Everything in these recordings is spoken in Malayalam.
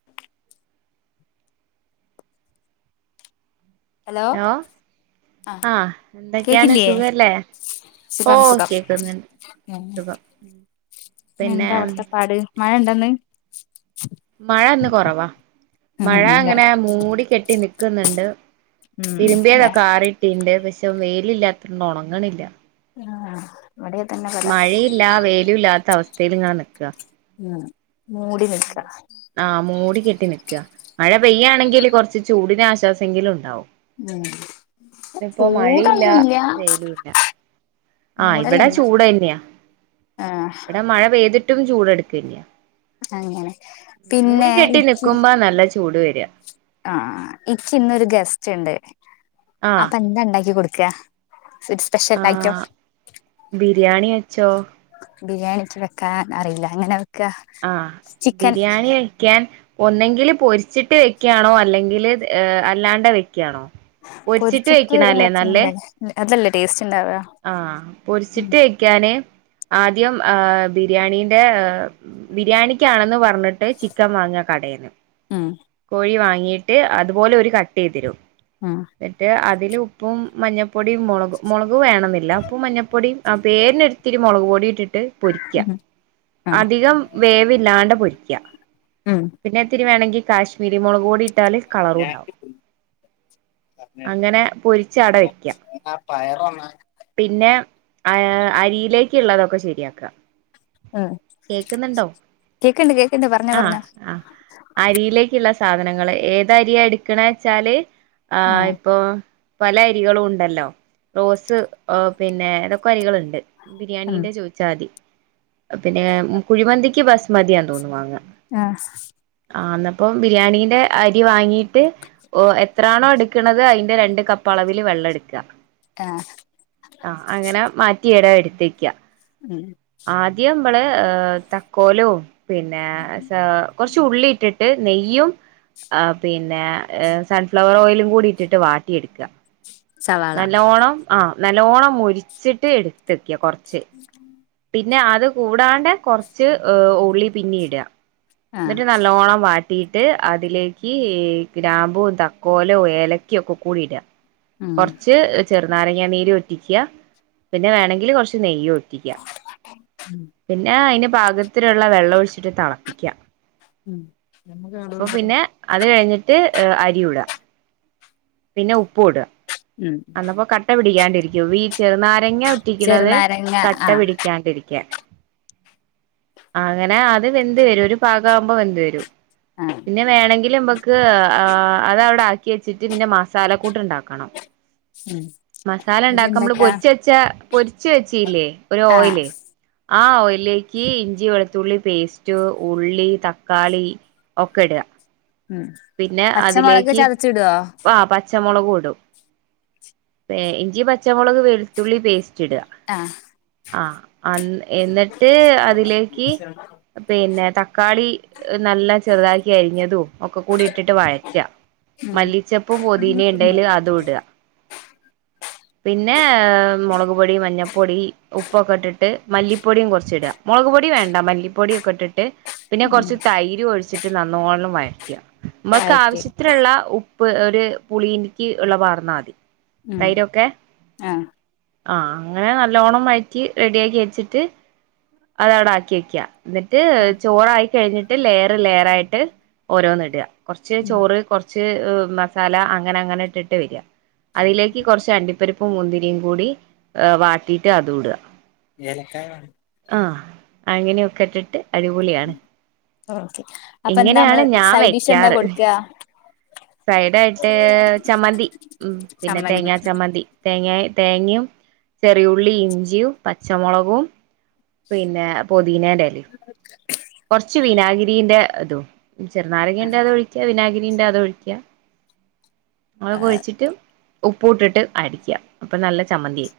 [unintelligible] ഹലോ ആഹ് എന്തൊക്കെയാണ് ആഹ് സുഖല്ലേ ഓ സുഖം സുഖം കേക്ക്ന്ന്ണ്ട് സുഖം പിന്നെ ന്നെന്താ അവ്ട്ത്തെ പാട് മയണ്ടന്ന് മഴന്ന് കൊറവാ മഴ ഉം ഇല്ല അങ്ങനെ മൂടിക്കെട്ടി നിക്ക്ന്ന്ണ്ട് ഉം തിരുമ്പിയതൊക്കെ ആറിട്ടിണ്ട് പക്ഷെ വെയ്ലില്ലാത്തോണ്ട് ഒണങ്ങ്ണില്ല ആഹ് ഇവിടേ അതന്നാ മഴയില്ല വെയ്ലൂല്ലാത്ത അവസ്ഥേല്ങ്ങനെ നിക്ക ഉം മൂടി നിക്ക ആഹ് മൂടിക്കെട്ടി നിക്ക മഴ പെയ്യാണെങ്കില് കൊർച്ച് ചൂടിനാശ്വാസെങ്കിലുണ്ടാവും ഉം ഇത്പ്പൊ മഴയില്ല ചൂടൊന്നുല്ല വെയ്ലൂല്ല ആഹ് ഇവിടെ മൂടലന്നെ ചൂടെന്നെയാ ആഹ് ഇവിടെ മഴ പെയ്തിട്ടും ചൂടെട്ക്കന്നെയാ അങ്ങനെ മൂടി പിന്നെ കെട്ടി ഇക്ക് നിക്കുമ്പാ നല്ല ചൂട് വര ആഹ് ഇക്ക്ന്നൊര് ഗസ്റ്റ്ണ്ട് ആഹ് അപ്പെന്താണ്ടാക്കി കൊട്ക്ക സിസ് സ്പെഷ്യൽ ഐറ്റം ആഹ് ബിരിയാണി വെച്ചോ ബിരിയാണിക്ക് വെക്കാൻ അറിയില്ല അങ്ങനെ ആഹ് ബിരിയാണിയയ് ക്കാൻ ഒന്നെങ്കില് പൊരിച്ചിട്ട് വെക്ക്യാണോ അല്ലെങ്കില് എ അല്ലാണ്ടെ വെക്ക്യാണോ? പൊരിച്ചിട്ട് വെക്ക്ണല്ലേ നല്ലേ അതല്ലേ ടേസ്റ്റ് ഇണ്ടാവ ആഹ് ഉം പൊരിച്ചിട്ട് വെ ക്കാന് ആദ്യം ആ ബിരിയാണീന്റെ ബിരിയാണിക്കാണെന്ന് പർ പർഞിട്ട് ചിക്കൻ വാങ്ങ കടേന്ന് ഉം കോഴി വാങ്ങീട്ട് അതുപോലോര് കട്ടെയ്തരും അഹ് എന്നിട്ട് അതില് ഉപ്പും മഞ്ഞപ്പൊടിയും മൊളക് മൊളക് വേണന്നില്ല ഉപ്പും മഞ്ഞപ്പൊടിയും അഹ് പേരിനൊരിത്തിരി മുളക് പൊടീട്ടിട്ട് ഉം ആഹ് അധികം വേവില്ലാണ്ട് പൊരിക്ക ഉം പിന്നെത്തിരി വേണെങ്കി കാശ്മീരി മൊളക് കൂടി ട്ടാല് കളറൂണ്ടാവും അങ്ങനെ പൊരിച്ചാടെവെക്ക പയറോന്ന- പിന്നെ ആ അരിയിലേക്കുള്ളതൊക്കെ ശരിയാക്ക ഉം കേക്ക്ന്ന്ണ്ടോ? പറഞ്ഞോ ആഹ് പറഞ്ഞോ ആഹ് അരിയിലേക്ക്ള്ള സാധനങ്ങള് ഏതരിയാ എട്ക്ക്ണേച്ചാല് ആഹ് ഇപ്പൊ പല അരികളുണ്ടല്ലോ റോസ് അ പിന്നെ ഏതക്കൊ അരികള്ണ്ട് ഉം ബിരിയാണീന്റെ ചോയ്ച്ചാതി പിന്നെ കുഴിമന്തിക്ക് ബസ്മതിയാ തോന്ന്ന്നു വാങ്ങ ആഹ് ആന്നപ്പം ബിരിയാണീന്റെ അരി വാങ്ങീട്ട് ഓഹ് എത്രാണോ എട്ക്ക്ണത് അയ്ന്റെ രണ്ട് കപ്പളവില് വെള്ളട്ക്ക ആഹ് ആഹ് അങ്ങനെ മാറ്റിയേടെ എട്ത്തെക്ക ഉം ആദ്യം മ്മള് തക്കോലോം പിന്നെ സെ കൊർച്ചുള്ളീട്ട്- ട്ട് നെയ്യും അ പിന്നെ എ സൺഫ്ലവറോയിലും കൂടിട്ടിട്ട് വാട്ടിയെട്ക്ക സവാള നല്ലോണം ആ നല്ലോണം മുരിച്ചിട്ട് എട്ത്തെക്ക കൊർച്ച് [unintelligible] പിന്നെ അത് കൂടാണ്ടെ കൊർച്ച് എഹ് ഉള്ളി പിന്നീട ആഹ് ഇന്ന്ട്ട് നല്ലോണം വാ ട്ടീട്ട് അതിലേക്ക് ഈ ഗ്രാമ്പും തക്കോലും ഏലക്കിം ഒക്കെക്കൂടിട ഉം കൊർച്ച് ചെറ്നാരങ്ങ നീരൂറ്റിക്ക പിന്നെ വേണങ്കില് കൊർച്ച് നെയ്യും ഉം പിന്നെ അതിന് പാകത്തിലുള്ള വെള്ള ഒഴിച്ചിട്ട് തിളപ്പിക്കുക ഉം അപ്പൊ നമുക്ക് പിന്നെ അത് കഴിഞ്ഞിട്ട് അരി ഇട പിന്നെ ഉപ്പ് ഇടുക ഉം അന്നപ്പോ കട്ട പിടിക്കാണ്ടിരിക്കും വീ ചെറുനാരങ്ങ ഒറ്റിക്കണത് ചെറുനാരങ്ങ കട്ട ആഹ് പിടിക്കാണ്ടരിക്ക അങ്ങനെ അത് വെന്ത് വരും ഒരു പാക ആവുമ്പോ വെന് വരും ആഹ് പിന്നെ വേണമെങ്കിലിൽ അതവിടെ ആക്കി വെച്ചിട്ട് പിന്നെ മസാല കൂട്ട ഉണ്ടാക്കണം ഉം മസാല ഉണ്ടാക്കുമ്പോള് പൊരിച്ച് വെച്ചാ പൊരിച്ച് വെച്ചല്ലേ ഒരു ആഹ് ഓയില് ആഹ് ഓയിലിലേക്ക് ഇഞ്ചി വെളുത്തുള്ളി പേസ്റ്റ് ഉള്ളി തക്കാളി ഒക്കെ ഇടുക ഉം പിന്നെ പച്ചമുളക് അതിലേക്ക് ചതച്ചിടോ ആഹ് പച്ചമുളക് ഇടും ഇഞ്ചി പച്ചമുളക് വെളുത്തുള്ളി പേസ്റ്റ് ഇടുക ആഹ് ആഹ് അഹ് എന്നിട്ട് അതിലേക്ക് പിന്നെ തക്കാളി നല്ല ചെറുതാക്കി അരിഞ്ഞതും ഒക്കെ കൂടി ഇട്ടിട്ട് വഴച്ച ഉം മല്ലിച്ചപ്പും പൊതീന ഉണ്ടൽ അത് ഇടുക [inaudible] പിന്നെ മുളക് പൊടി മഞ്ഞൾപ്പൊടി ഉപ്പൊക്കെ ഇട്ടിട്ട് മല്ലിപ്പൊടിയും കുറച്ച് ഇടുക മുളക് പൊടി വേണ്ട മല്ലിപ്പൊടിയൊക്കെ ഇട്ടിട്ട് പിന്നെ ഉം കുറച്ച് തൈര് ഒഴിച്ചിട്ട് നന്നോണം വഴറ്റുക നമ്മൾക്ക് വഴറ്റിയെടു ആവശ്യത്തിനുള്ള ഉപ്പ് ഒരു പുളിനിക്ക് ഉള്ള പാർന്നാൽ മതി ഉം തൈരൊക്കെ ആഹ് ആഹ് അങ്ങനെ നല്ലോണം മാറ്റി റെഡി ആക്കി വെച്ചിട്ട് അത് അവിടെ ആക്കി വെക്കാ എന്നിട്ട് ചോറായി കഴിഞ്ഞിട്ട് ലെയറ് ലെയർ ആയിട്ട് ഓരോന്ന് ഇടുക കുറച്ച് ഉം ചോറ് കുറച്ച് മസാല അങ്ങനെ അങ്ങനെ ഇട്ടിട്ട് വരിക അതിലേക്ക് കുറച്ച് അണ്ടിപ്പരിപ്പും മുന്തിരിയും കൂടി വാട്ടിയിട്ട് അത് ഇടുക എനക്ക ആഹ് അങ്ങനെയൊക്കെ ഇട്ടിട്ട് അടിപൊളിയാണ് ഓക്കെ അപ്പ എന്താ ഇങ്ങനെയാണ് നമ്മള് ഞാൻ സൈഡ് ഡിഷ് എന്താ കൊടുക്കുക സൈഡ് ആയിട്ട് ചമ്മന്തി ഉം പിന്നെ ചമ്മന്തി തേങ്ങാ ചമ്മന്തി തേങ്ങ തേങ്ങയും ചെറിയുള്ളി ഇഞ്ചിയും പച്ചമുളകും പിന്നെ പൊതിനേൻ്റെ ഇലയും [inaudible] കുറച്ച് വിനാഗിരിന്റെ അതോ ചെറുനാരക ഉന്റെ അതോ ഒഴിക്കാ വിനാഗിരിന്റെ അതോ ഒഴിക്കുക [unintelligible] ഒഴിച്ചിട്ട് ഉപ്പ ഇട്ടിട്ട് അടിക്കുക അപ്പൊ നല്ല ചമ്മന്തിയ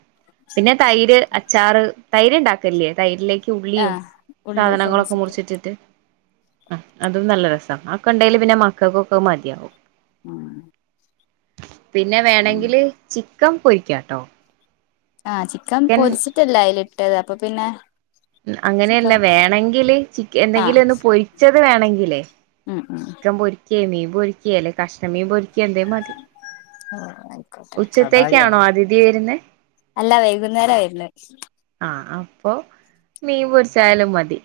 പിന്നെ തൈര് അച്ചാറ് തൈര്ണ്ടാക്കല്ലേ തൈരിലേക്ക് ഉള്ളിയും ആഹ് ഉള്ളിയൊക്കെ സാധനങ്ങളൊക്കെ [unintelligible] മുറിച്ചിട്ട് അതും നല്ല രസമാണ് ആഹ് ഒക്കെണ്ടേൽ പിന്നെ മക്കക്കൊക്കെ മതിയാവും ഉം പിന്നെ ഉം വേണെങ്കില് ചിക്കൻ പൊരിക്കാട്ടോ ആഹ് ചിക്കൻ പൊരിച്ചിട്ടല്ലേ അതില് ഇട്ടത് അപ്പൊ പിന്നെ ചിക്കൻ അങ്ങനെയല്ല വേണെങ്കില് ചിക്ക എന്തെങ്കിലും ആഹ് ഒന്ന് പൊരിച്ചത് വേണെങ്കിലേ ഉം ഉം [unintelligible] പൊരിക്കേ മീൻ പൊരിക്കിയല്ലെ കഷ്ണം മീ പൊരിക്ക എന്തേ മതി ആയിക്കോട്ടെ ഉച്ചത്തേക്കാണോ അതിഥി വരുന്നേ അല്ല വൈകുന്നേരമായിരുന്നു ആഹ് അപ്പൊ മീൻ പൊറിച്ചായാലും മതി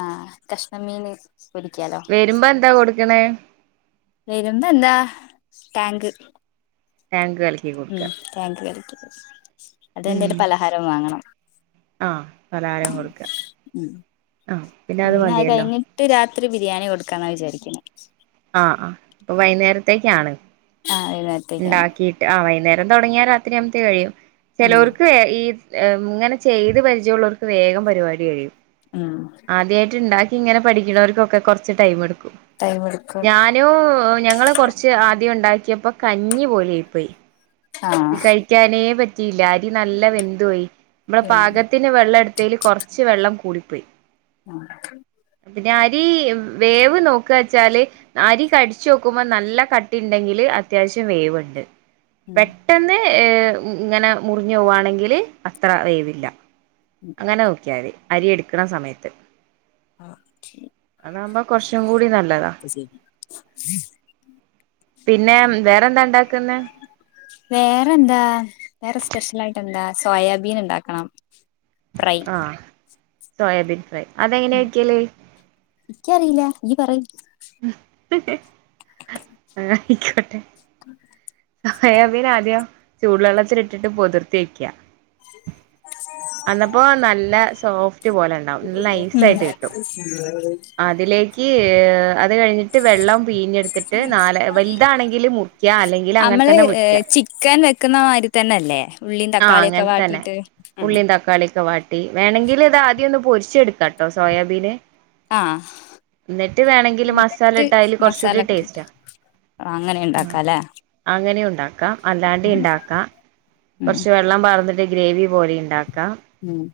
ആഹ് കഷ്ണം മീന് പൊരിക്കാലോ വരുമ്പോ എന്താ കൊടുക്കണേ വരമ്പ എന്താ ടാങ്ക് ടാങ്ക് കല ഉം ടാങ്ക് കലക്കിപ്പൊ. ഉം അതെന്തേലും പലഹാരം വാങ്ങണം. ആഹ് പലഹാരം കൊട്ക്കാ. ഉം ആഹ് പിന്നെ അത് മതിയല്ലോ. ട്ട് രാത്രി ബിരിയാണി കൊട്ക്കാന്നാ വിചാരിക്ക്ന്നെ. ആഹ് ആഹ് അപ്പൊ വൈന്നേരത്തേക്കാണ്. ആഹ് വൈന്നേര ഇണ്ടാക്കീട്ട്, ആഹ് വൈന്നേരം തൊടങ്ങിയാ രാത്രിയാക്മ്പത്തേക്ക് കഴിയും. ഉം ചെലോർക്ക് ഏഹ് ഈ ഏഹ് ഉം ഇങ്ങനെ ചെയ്ത് പരിചയള്ളോർക്ക് വേഗം പരിപാടി കഴിയും. ഉം. ആദ്യായിട്ട്ണ്ടാക്കി ഇങ്ങനെ പഠിക്കുണോർക്കൊക്കെ കൊർച്ച് ടൈം എടുക്കും. ടൈമെടുക്കും. ലോ ഞങ്ങള് കൊറച്ച് ആദ്യം ഇണ്ടാക്കിയപ്പോ കഞ്ഞി പോലെയായിപ്പോയി. ആഹ് ത് കഴിക്കാനേ പറ്റിയില്ല. അരി നല്ല വെന്ത് പോയി. നമ്മുടെ എന്ത് പാകത്തി ല് വെള്ളം എടുത്തേല് കൊർച്ച് വെള്ളം കൂടിപ്പോയി. ആഹ്. പിന്നെ അരി വേവ് നോക്ക്വാച്ചാല് അരി കടിച്ചോക് ക്കുമ്പോ നല്ല കട്ടിണ്ടെങ്കില് അത്യാവശ്യം വേവ്ണ്ട്. ഉം പെട്ടെന്ന് ഈഹ് ഇങ്ങനെ മുറിഞ്ഞു പോവാണെങ്കില് അത്ര വേവില്ല. ഉം അങ്ങനെ നോക്കിയാതി അരി എട്ക്കണ സമയത്ത്. Okay. അതാകുമ്പോ കൊറച്ചും കൂടി നല്ലതാ. പിന്നെ ഉം. വേറെന്താ ഉണ്ടാക്കുന്നെ വേറെന്താ, വേറെ സ്പെഷ്യലായിട്ടെന്താ സോയാബീൻ ഇണ്ടാക്കണം. ആഹ്, സോയാബീൻ ഫ്രൈ. അതെങ്ങനെയാ വെക്കല്? ഇക്കറീല്ല. ഇഞ്ഞ്‌ പറയ്. ആയിക്കോട്ടെ. സോയാബീനാദ്യം ചൂടുവെള്ളത്തിലിട്ടിട്ട് പൊതിർത്തി വെയ്ക്കാ. അന്നപ്പോ നല്ല സോഫ്റ്റ് പോലെണ്ടാവും. ഉം നൈസായിട്ട് കിട്ടും. ക്ക് അത് കഴിഞ്ഞിട്ട് വെള്ളം പീഞ്ഞെട്ത്തിട്ട് നാല്, വൽതാണെങ്കില് മുറിക്ക്യാ അല്ലെങ്കി അമ്മള് ഈഹ് ചിക്കൻ വെക്ക്ന്ന മായ്രി തന്നെയല്ലേ? ഉള്ളിയും ആഹ് തക്കാളിയൊക്കെ അങ്ങനെ തന്നെ വാട്ടീട്ട്. ഉള്ളിയും തക്കാളിയൊക്കെ വാട്ടി. വേണെങ്കിൽ ഇതാദ്യം ഒന്ന് പൊരിച്ചെട്ക്കാട്ടോ സോയാബീന്. ആഹ്. എന്നിട്ട് വേണെങ്കിൽ എന്നിട്ട് മസാലട്ടാ അയ്ല് മസാല കൊർച്ചൂടി ഒക്കെ ഇട്ടിട്ട് ടേസ്റ്റാ. അങ്ങനെ അഹ് ഉണ്ടാക്കാല്ലേ അങ്ങനെയുണ്ടാക്കാ അല്ലാണ്ടേ ഇണ്ടാക്കാ. ഉം കൊർച്ച് വെള്ളം പാർന്നിട്ട് ഗ്രേവി പോലെ ഇണ്ടാക്കാ. ഉം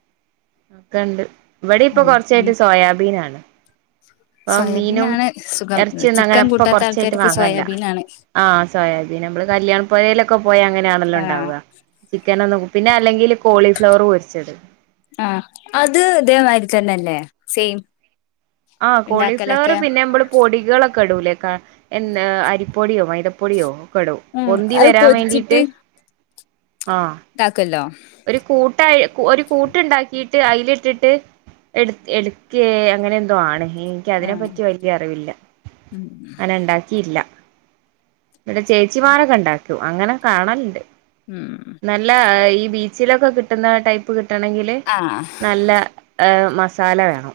ഒക്കണ്ട്. ഇവിടെ ഇപ്പൊ കൊറച്ചായിട്ട് അങ്ങനെ സോയാബീനാണ്. ഇപ്പൊ മീനും സോയാബീനാണ് സുഖം എറച്ചിയൊന്നു അങ്ങനെ ചിക്കൻ ഇപ്പൊ കൂട്ടാത്ത കൊർച്ചായിട്ട് ആൾക്കാർക്ക് വാങ്ങല്ല. സോയാബീനാണ് ആഹ് സോയാബീൻ. നമ്മള് കല്യാണപ്പൊരേലൊക്കെ പോയാ അങ്ങനെയാണല്ലോ ആഹ് ഇണ്ടാവാ. ചിക്കനൊന്നും, പിന്നെ അല്ലെങ്കില് കോളിഫ്ലവർ പൊരിച്ചത്. ആഹ് അത് ഇതേമാരി തന്നെല്ലേ, സെയിം? ആഹ് കോളിഫ്ലവറ് ഉണ്ടാക്കലൊക്കെ പിന്നെ ഇമ്മള് പൊടികളൊക്കെ ഇടൂലേ കാ എന്ന് അരിപ്പൊടിയോ മൈദപ്പൊടിയോ ഒക്കെടും. ഉം പൊന്തി അത് വരാൻ വേണ്ടീട്ട്. ആഹ്. താക്കല്ലോ. ഒരു കൂട്ടായി ഒരു കൂട്ട്ണ്ടാക്കീട്ട് അയ്‌ലിട്ടിട്ട് എട്ത് എട്ക്കേ, അങ്ങനെന്തോ ആണ്. എനിക്ക് അതിനെ ആഹ് പറ്റി വല്യ അറിവില്ല. ഉം അത് ഞാൻ ഇണ്ടാക്കീല്ല. ഇവിടെ ചേച്ചിമാരൊക്കെണ്ടാക്കും അങ്ങനെ കാണലുണ്ട് ഉംഉം നല്ല ഈ ബീച്ചിലൊക്കെ കിട്ടുന്ന ടൈപ്പ് കിട്ടണെങ്കില് ആഹ് നല്ല ഏഹ് മസാല വേണം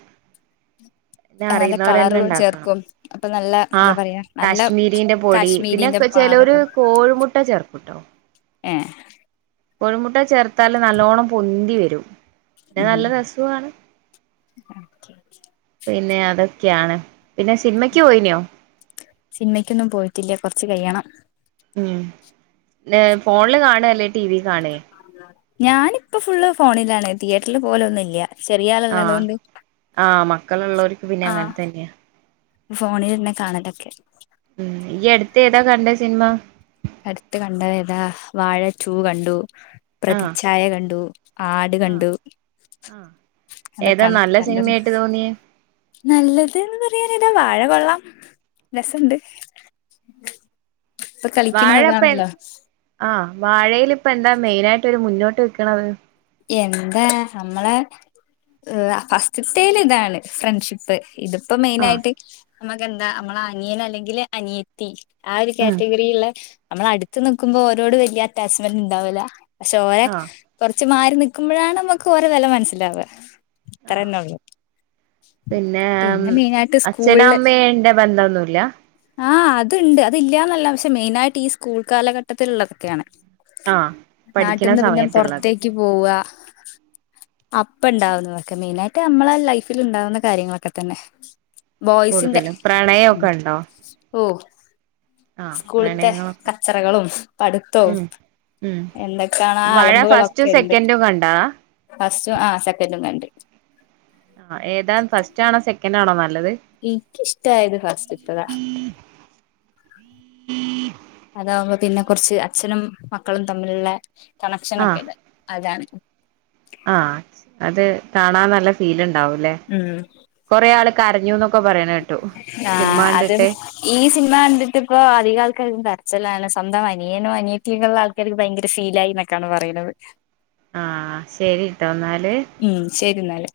പിന്നെ നല്ല അറിയുന്നവർ കളറ് തന്നെ ഉണ്ടാക്കണം. ചേർക്കും അപ്പൊ നല്ല എന്താ ആഹ് പറയാ നല്ല കാശ്മീരിന്റെ പൊടി പിന്നെ കാശ്മീരിന്റെ ചെലരു പാതൊക്കെ കോഴിമുട്ട ചേർക്കുട്ടോ. ഏഹ് കൊഴിമുട്ട ചേർത്താല് നല്ലോണം പൊന്തി വരും പിന്നെ ഉം നല്ല രസവുമാണ് പിന്നെ അതൊക്കെയാണ്. പിന്നെ സിനിമക്ക് പോയിനോ? സിനിമയ്ക്കൊന്നും പോയിട്ടില്ല കുറച്ച് കഴിയണം. ഉം ഫോണില് കാണേ അല്ലേ ടിവി കാണേ? ഞാനിപ്പോ ഫുള്ള് ഫോണിലാണ്. തിയേറ്ററിൽ പോലെ ഒന്നും ല്ല. ചെറിയാളുള്ളതു ആഹ് കൊണ്ട് ആഹ് മക്കളുള്ളവർക്ക് പിന്നെ അങ്ങനെ ആഹ് തന്നെയാ ഫോണിൽ തന്നെ കാണലൊക്കെ ഉം ഈ അടുത്ത് ഏതാ കണ്ട സിനിമ? അടുത്ത് കണ്ടത് ഏതാ വാഴ ടു കണ്ടു. ആഹ് പ്രതിച്ഛായ കണ്ടു. ആട് ആഹ് കണ്ടു. ആഹ് ഏതാ നല്ല സിനിമയായിട്ട് തോന്നിയ? നല്ലത് എന്ന് പറയാൻ ഏതാ വാഴ കൊള്ളാം രസണ്ട്. ഇപ്പത്തെ വാഴ ഇപ്പൊ എൻ ആഹ്‌ വാഴയിൽ ഇപ്പ എന്താ മെയിനായിട്ട് ഒരു മുന്നോട്ട് നിക്കണത്? എന്താ നമ്മളെ ഫസ്റ്റിത്തേൽ ഇതാണ് ഫ്രണ്ട്ഷിപ്പ്. ഇതിപ്പോ മെയിന ആഹ് ആയിട്ട് നമ്മുക്ക് എന്താ നമ്മള് അനിയൻ അല്ലെങ്കിൽ അനിയത്തി ആ ഒരു ഉം കാറ്റഗറിയിലുള്ള നമ്മൾ അടുത്ത് നിക്കുമ്പോ ഓരോട് വല്ല്യ അറ്റാച്ച്മെന്റ് ഉണ്ടാവൂല. പക്ഷേ ഒരേ ആഹ് ച്ച് മാറി നിക്കുമ്പോഴാണ് നമ്മുക്ക് ഓരെ വില മനസ്സിലാവ അത്ര ആഹ് തന്നെ ഉള്ളൂ. പിന്നെ അച്ഛനും അമ്മേന്റെ ബന്ധം ഒന്നുല്ല? ആഹ് അതുണ്ട് അത് ഇല്യാന്നല്ല പക്ഷെ മെയിനായിട്ട് ഈ സ്കൂൾ കാലഘട്ടത്തിലുള്ളതൊക്കെയാണ്. ആഹ് പഠിക്കണ നാട്ടിന്ന് പിന്നെ സമയത്തുള്ളത് പുറത്തേക്ക് പോവ അപ്പ ഉണ്ടാവുന്നതൊക്കെ മെയിനായിട്ട് നമ്മളെ ലൈഫിൽ ഉണ്ടാവുന്ന കാര്യങ്ങളൊക്കെ തന്നെ. ബോയ്സിന്റെ കൂടുതലും പ്രണയമൊക്കെ ഉണ്ടോ ഓഹ് ആഹ് സ്കൂളത്തെ പ്രണയങ്ങളൊക്കെ കച്ചറകളും പഠുത്തും ഉം ഉം എന്തൊക്കെയാണോ ആ വാഴ ഫസ്റ്റും അലമ്പുകളൊക്കെ ഉണ്ട്. സെക്കൻഡും കണ്ടാ ഫസ്റ്റും ആഹ് സെക്കന്റു കണ്ട്. ആഹ് ഏതാ ഫസ്റ്റ് ആണോ സെക്കന്റ് ആണോ നല്ലത്? എനിക്ക് ഇഷ്ട ആയത് ഫാസ്റ്റ്ത്തതാ. അതാകുമ്പോ പിന്നെ കുറച്ച് അച്ഛനും മക്കളും തമ്മിലുള്ള ആഹ് കണക്ഷനൊക്കെയുണ്ട് അതാണ്. ആഹ് അത് കാണാൻ നല്ല ഫീൽ ഉണ്ടാവൂല്ലേ? ഉം കൊറെ ആൾ കരഞ്ഞുന്നൊക്കെ പറയണേ കേട്ടു ആ സിനിമ അത് കണ്ടിട്ട്. ഈ സിനിമ കണ്ടിട്ട് ഇപ്പൊ അധിക ആൾക്കാർക്കും കരച്ചിലാണ്. സ്വന്തം അനിയനോ അനിയത്തിയെക്കെ ഉള്ള ആൾ എനിക്ക് ഭയങ്കര ഫീലായി എന്നക്കെയാണ് പറയുന്നത്. ആഹ് ശരിട്ടോ എന്നാല്. ഉം ശരി ഇന്നാല്